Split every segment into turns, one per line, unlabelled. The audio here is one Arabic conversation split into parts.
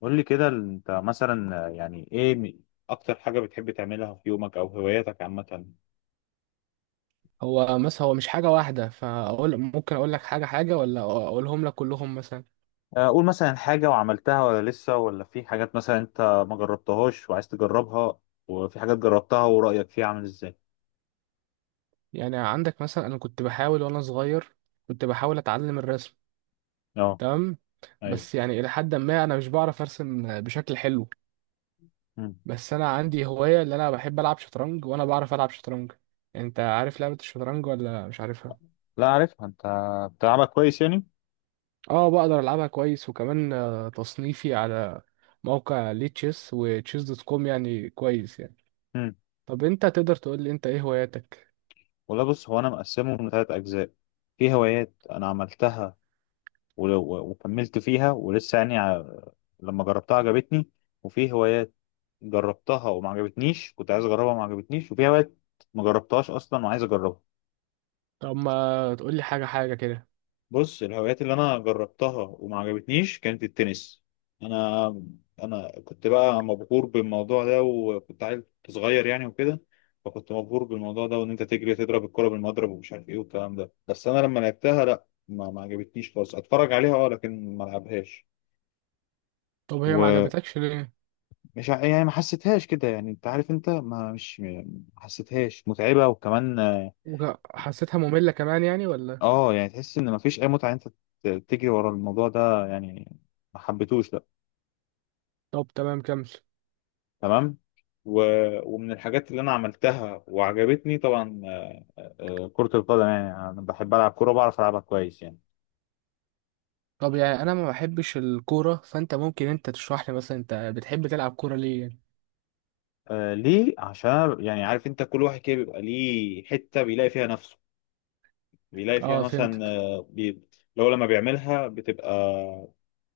قول لي كده، انت مثلا يعني ايه اكتر حاجة بتحب تعملها في يومك او هواياتك عامة؟
هو مش حاجة واحدة فأقول ممكن أقول لك حاجة حاجة ولا أقولهم لك كلهم مثلا.
اقول مثلا حاجة وعملتها ولا لسه، ولا في حاجات مثلا انت ما جربتهاش وعايز تجربها، وفي حاجات جربتها ورأيك فيها عامل ازاي؟
يعني عندك مثلا، أنا كنت بحاول وأنا صغير كنت بحاول أتعلم الرسم.
اه،
تمام.
ايوه.
بس يعني إلى حد ما أنا مش بعرف أرسم بشكل حلو.
مم.
بس أنا عندي هواية اللي أنا بحب ألعب شطرنج وأنا بعرف ألعب شطرنج. أنت عارف لعبة الشطرنج ولا مش عارفها؟
لا عارفها، انت بتلعبها كويس يعني؟
أه بقدر ألعبها كويس، وكمان تصنيفي على موقع ليه تشيس وتشيس دوت كوم يعني كويس يعني.
مم.
طب أنت تقدر تقول لي أنت إيه هواياتك؟
والله بص، هو انا مقسمه لثلاث اجزاء. في هوايات انا عملتها وكملت فيها ولسه، يعني لما جربتها عجبتني. وفي هوايات جربتها وما عجبتنيش، كنت عايز اجربها وما عجبتنيش، وفي هوايات ما جربتهاش اصلا وعايز اجربها.
طب ما تقول لي حاجة حاجة كده.
بص، الهوايات اللي انا جربتها وما عجبتنيش كانت التنس. انا انا كنت بقى مبهور بالموضوع ده وكنت عيل صغير يعني وكده، فكنت مبهور بالموضوع ده، وان انت تجري تضرب الكرة بالمضرب ومش عارف ايه والكلام ده. بس انا لما لعبتها لا، ما عجبتنيش خالص، اتفرج عليها اه، لكن ما العبهاش.
طب هي ما
و...
عجبتكش ليه؟
مش ع- يعني ما حسيتهاش كده، يعني انت عارف، انت ما حسيتهاش متعبة وكمان اه.
حسيتها مملة كمان يعني ولا؟
يعني تحس ان ما فيش اي متعة، انت تجري ورا الموضوع ده يعني، ما حبيتهوش لا.
طب تمام، كمل.
تمام. و... ومن الحاجات اللي انا عملتها وعجبتني طبعا كرة القدم. يعني انا بحب العب كورة، بعرف العبها كويس يعني.
طب يعني انا ما بحبش الكورة، فانت ممكن انت تشرح لي، مثلا انت بتحب تلعب كورة ليه يعني؟
آه ليه؟ عشان أنا يعني عارف، انت كل واحد كده بيبقى ليه حتة بيلاقي فيها نفسه، بيلاقي فيها
اه
مثلا
فهمتك.
لو لما بيعملها بتبقى،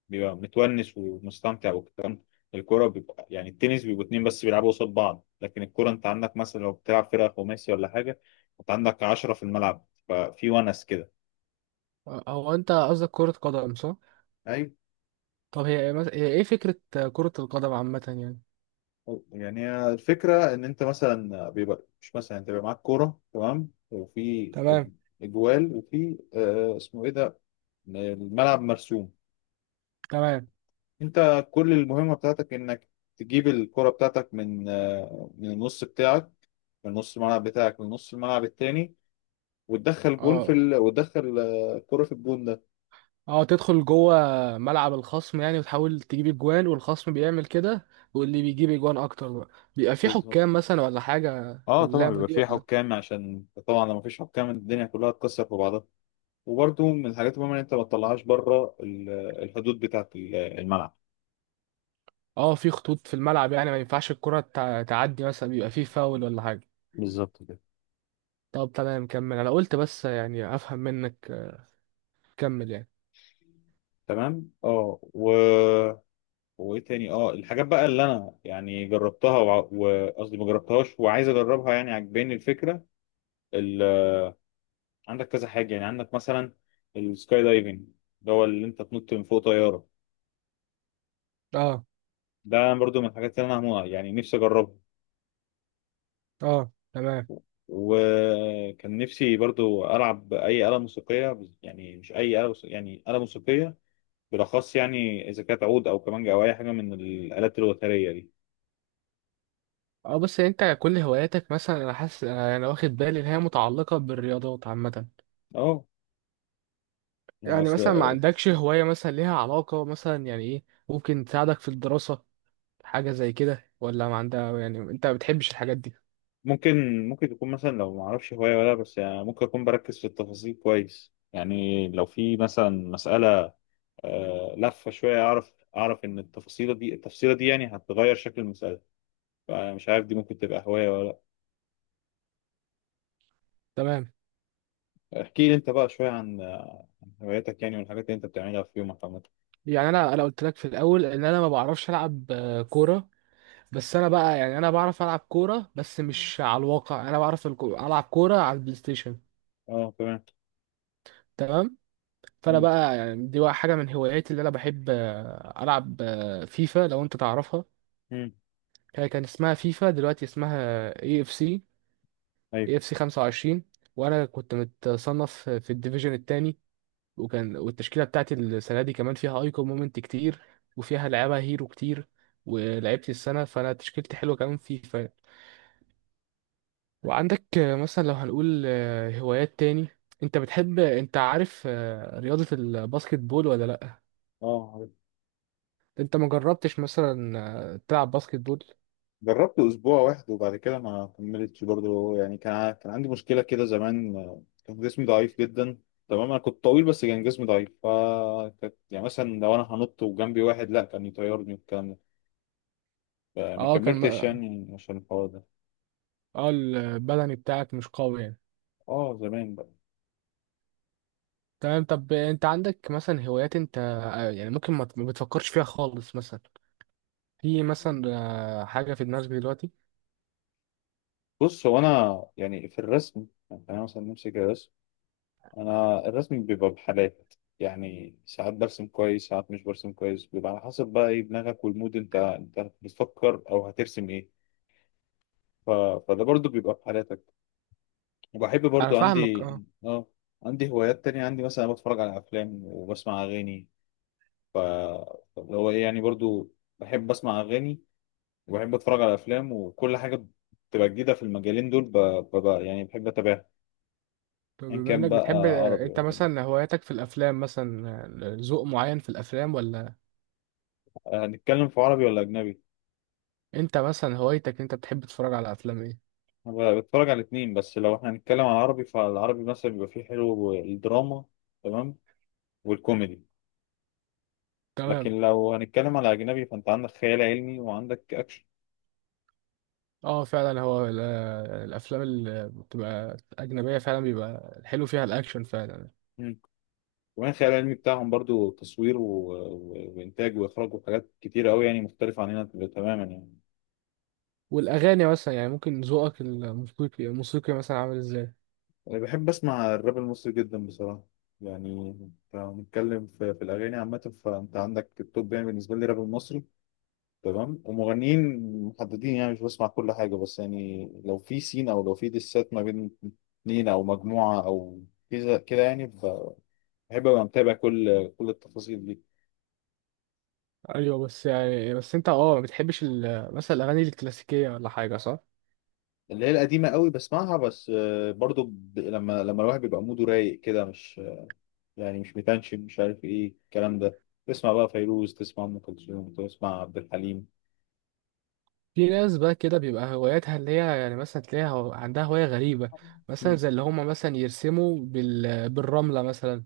بيبقى متونس ومستمتع والكلام. الكوره بيبقى يعني، التنس بيبقوا اتنين بس بيلعبوا قصاد بعض، لكن الكوره انت عندك مثلا لو بتلعب فرقه خماسي ولا حاجه، انت عندك 10 في الملعب، ففي ونس كده.
هو انت قصدك كرة قدم صح؟
ايوه.
طب هي هي ايه فكرة كرة القدم عامة يعني؟
يعني هي الفكرة إن أنت مثلا بيبقى مش مثلا أنت بيبقى معاك كورة تمام، وفي
تمام.
إجوال، وفي آه اسمه إيه ده، الملعب مرسوم.
تمام.
أنت كل المهمة بتاعتك إنك تجيب الكرة بتاعتك من من النص بتاعك، من نص الملعب بتاعك من نص الملعب التاني، وتدخل جون في
اه.
وتدخل كرة في الجون ده.
اه تدخل جوه ملعب الخصم يعني وتحاول تجيب اجوان والخصم بيعمل كده، واللي بيجيب اجوان اكتر بقى. بيبقى في
بالظبط.
حكام مثلا ولا حاجة في
اه طبعا
اللعبة
بيبقى
دي
في
ولا؟
حكام، عشان طبعا لو مفيش حكام الدنيا كلها تكسر في بعضها. وبرده من الحاجات المهمة ان انت ما تطلعهاش بره الحدود بتاعة الملعب.
اه في خطوط في الملعب يعني ما ينفعش الكرة تعدي، مثلا بيبقى في فاول ولا حاجة.
بالظبط كده.
طب تمام كمل، انا قلت بس يعني افهم منك. كمل يعني.
تمام اه، وايه تاني، اه الحاجات بقى اللي انا يعني جربتها وقصدي ما جربتهاش وعايز اجربها، يعني عجباني الفكرة. ال... عندك كذا حاجة، يعني عندك مثلا السكاي دايفنج، اللي هو اللي انت تنط من فوق طيارة.
اه.
ده برضو من الحاجات اللي انا يعني نفسي اجربها.
اه تمام.
وكان نفسي برضو العب اي آلة موسيقية، يعني مش اي آلة موسيقية، يعني آلة موسيقية بالاخص، يعني اذا كانت عود او كمانجا او اي حاجة من الآلات الوترية دي.
اه بس انت كل هواياتك مثلا، انا حاسس، انا أنا واخد بالي ان هي متعلقة بالرياضات عامة.
اه، يعني
يعني
اصل.
مثلا ما عندكش هواية مثلا ليها علاقة مثلا يعني ايه، ممكن تساعدك في الدراسة، حاجة زي كده؟ ولا ما عندها يعني انت ما بتحبش الحاجات دي؟
ممكن تكون مثلا، لو ما اعرفش هواية ولا، بس يعني ممكن اكون بركز في التفاصيل كويس، يعني لو في مثلا مسألة لفة شوية اعرف، اعرف ان التفاصيلة دي التفصيلة دي يعني هتغير شكل المسألة. فمش عارف دي ممكن تبقى هواية ولا.
تمام.
احكي لي انت بقى شوية عن هواياتك يعني، والحاجات اللي انت بتعملها في يومك عامة.
يعني انا قلت لك في الاول ان انا ما بعرفش العب كوره، بس انا بقى يعني انا بعرف العب كوره بس مش على الواقع، انا بعرف العب كوره على البلاي ستيشن.
اه تمام.
تمام. فانا
مم.
بقى يعني دي بقى حاجه من هواياتي اللي انا بحب العب فيفا، لو انت تعرفها.
مم.
هي كان اسمها فيفا، دلوقتي اسمها EA FC.
ايوه.
EA FC 25. وانا كنت متصنف في الديفيجن التاني. وكان والتشكيله بتاعتي السنه دي كمان فيها ايكون مومنت كتير، وفيها لعيبه هيرو كتير، ولعبت السنه، فانا تشكيلتي حلوه كمان فيفا. وعندك مثلا لو هنقول هوايات تاني، انت بتحب، انت عارف رياضة الباسكت بول ولا لا؟
اه عارف.
انت ما جربتش مثلا تلعب باسكت بول؟
جربت اسبوع واحد وبعد كده ما كملتش برضه. يعني كان كان عندي مشكلة كده زمان، كان جسمي ضعيف جدا. تمام، انا كنت طويل بس كان جسمي ضعيف، ف يعني مثلا لو انا هنط وجنبي واحد لا كان يطيرني والكلام ده، فما
اه كان
كملتش يعني عشان الحوار ده.
اه البدني بتاعك مش قوي يعني.
اه زمان بقى.
تمام. طب انت عندك مثلا هوايات، انت يعني ممكن ما بتفكرش فيها خالص، مثلا في مثلا حاجة في دماغك دلوقتي؟
بص هو انا يعني في الرسم، يعني انا مثلا نمسك الرسم. انا الرسم بيبقى بحالات، يعني ساعات برسم كويس، ساعات مش برسم كويس، بيبقى على حسب بقى ايه دماغك والمود، انت بتفكر او هترسم ايه. ف... فده برضو بيبقى بحالاتك. وبحب
انا
برضو
فاهمك
عندي.
اه.
اه. عندي هوايات تانية، عندي مثلا بتفرج على افلام وبسمع اغاني. ف اللي هو ايه يعني، برضو بحب اسمع اغاني، وبحب اتفرج على افلام، وكل حاجة بتبقى جديدة في المجالين دول يعني بحب اتابعها،
طب
ان
بما
كان
انك
بقى
بتحب
عربي او
انت
اجنبي.
مثلا هواياتك في الافلام مثلا، ذوق معين في الافلام ولا؟
هنتكلم في عربي ولا اجنبي؟
انت مثلا هوايتك، انت بتحب تتفرج على افلام ايه؟
أنا بتفرج على الاتنين. بس لو احنا هنتكلم على العربي، فالعربي مثلا بيبقى فيه حلو الدراما، تمام، والكوميدي. لكن
تمام.
لو هنتكلم على أجنبي، فأنت عندك خيال علمي وعندك أكشن.
اه فعلا، هو الافلام اللي بتبقى اجنبيه فعلا بيبقى الحلو فيها الاكشن فعلا.
مم. كمان الخيال العلمي بتاعهم برضو تصوير وإنتاج وإخراج وحاجات كتيرة أوي، يعني مختلفة عننا تماما يعني.
والاغاني مثلا يعني ممكن ذوقك الموسيقي الموسيقي مثلا عامل ازاي؟
أنا بحب أسمع الراب المصري جدا بصراحة. يعني لو هنتكلم في الأغاني عامة، فأنت عندك التوب، يعني بالنسبة لي الراب المصري. تمام، ومغنيين محددين، يعني مش بسمع كل حاجة. بس يعني لو في سين، أو لو في ديسات ما بين اتنين أو مجموعة أو كذا كده يعني، بحب أبقى متابع كل التفاصيل دي.
ايوه بس يعني، بس انت اه ما بتحبش مثلا الاغاني الكلاسيكيه ولا حاجه صح؟
اللي هي القديمة قوي بسمعها. بس برضو لما الواحد بيبقى موده رايق كده، مش يعني مش متنشن، مش عارف إيه الكلام ده، تسمع بقى فيروز، تسمع أم كلثوم، تسمع عبد الحليم.
في ناس بقى كده بيبقى هواياتها اللي هي يعني مثلا تلاقيها عندها هوايه غريبه، مثلا
مم.
زي اللي هم مثلا يرسموا بالرمله، مثلا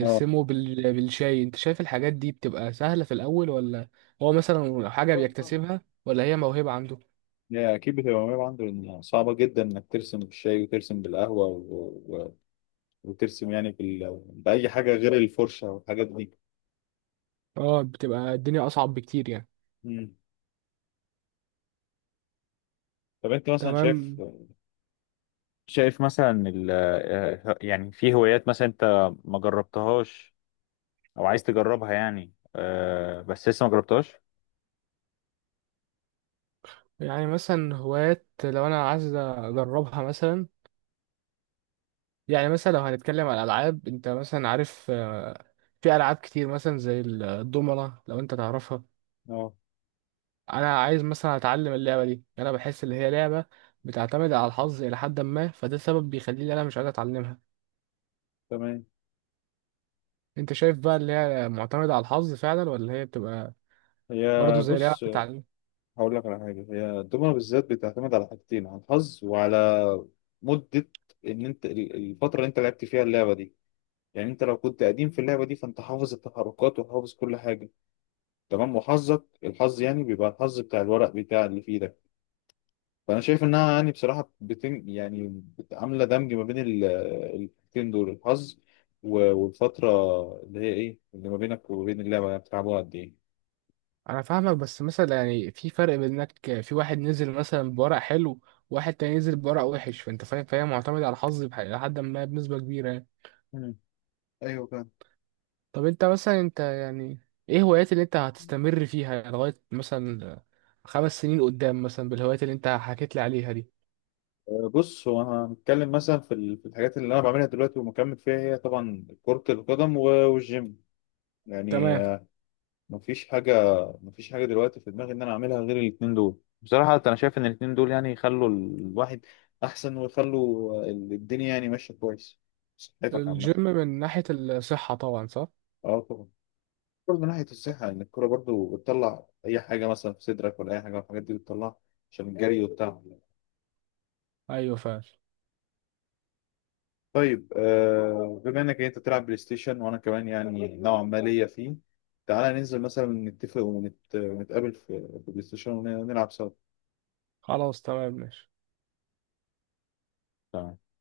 اه.
بالشاي. انت شايف الحاجات دي بتبقى سهلة في الأول ولا؟ هو مثلا حاجة بيكتسبها ولا هي موهبة عنده؟
هي أكيد بتبقى متعب عنده، لأن صعبة جدا إنك ترسم بالشاي وترسم بالقهوة وترسم يعني بأي حاجة غير الفرشة والحاجات دي.
اه بتبقى الدنيا أصعب بكتير يعني.
مم. طب انت مثلا شايف،
تمام.
شايف مثلا ال... آه، يعني في هوايات مثلا انت ما جربتهاش او عايز تجربها، يعني بس لسه ما جربتهاش؟
يعني مثلا هوايات لو أنا عايز أجربها مثلا، يعني مثلا لو هنتكلم على الألعاب، انت مثلا عارف في ألعاب كتير مثلا زي الضمنة، لو انت تعرفها؟
اه
أنا عايز مثلا أتعلم اللعبة دي، أنا بحس إن هي لعبة بتعتمد على الحظ إلى حد ما، فده سبب بيخليني أنا مش عايز أتعلمها.
تمام.
انت شايف بقى اللي هي معتمدة على الحظ فعلا، ولا هي بتبقى
هي
برضه زي لعبة
بص،
تعليم؟
هقول لك على حاجة. هي الدومنة بالذات بتعتمد على حاجتين، على الحظ وعلى مدة ان انت الفترة اللي انت لعبت فيها اللعبة دي. يعني انت لو كنت قديم في اللعبة دي فانت حافظ التحركات وحافظ كل حاجة، تمام، وحظك الحظ يعني، بيبقى الحظ بتاع الورق بتاع اللي في ايدك. فانا شايف انها يعني بصراحه، عامله دمج ما بين الحاجتين دول، الحظ والفتره، اللي هي ايه، اللي ما بينك وما بين اللعبه، يعني بتلعبوها قد ايه.
انا فاهمك، بس مثلا يعني في فرق بين انك في واحد نزل مثلا بورق حلو، وواحد تاني نزل بورق وحش، فانت فاهم، فهي معتمدة على الحظ لحد ما بنسبة كبيرة يعني.
مم. ايوه فاهم.
طب انت مثلا، انت يعني ايه هوايات اللي انت هتستمر فيها لغاية مثلا 5 سنين قدام مثلا، بالهوايات اللي انت حكيت لي عليها دي؟
أه، بص، هو أنا هنتكلم مثلا في في الحاجات اللي انا بعملها دلوقتي ومكمل فيها، هي طبعا كرة القدم والجيم يعني.
تمام.
مفيش حاجة مفيش حاجة دلوقتي في دماغي إن أنا أعملها غير الاتنين دول. بصراحة أنا شايف إن الاتنين دول يعني يخلوا الواحد أحسن، ويخلوا الدنيا يعني ماشية كويس، صحتك
الجيم
عامة.
من ناحية الصحة طبعا صح.
أه طبعا. برضه من ناحية الصحة، إن الكورة برضه بتطلع أي حاجة مثلا في صدرك، ولا أي حاجة من الحاجات دي بتطلعها، عشان الجري والتعب.
ايوه فعلا.
طيب آه، بما إنك أنت بتلعب بلاي ستيشن وأنا كمان يعني نوعا ما ليا فيه، تعالى ننزل مثلا نتفق ونتقابل في في بلاي ستيشن ونلعب سوا.
خلاص تمام ماشي.
تمام.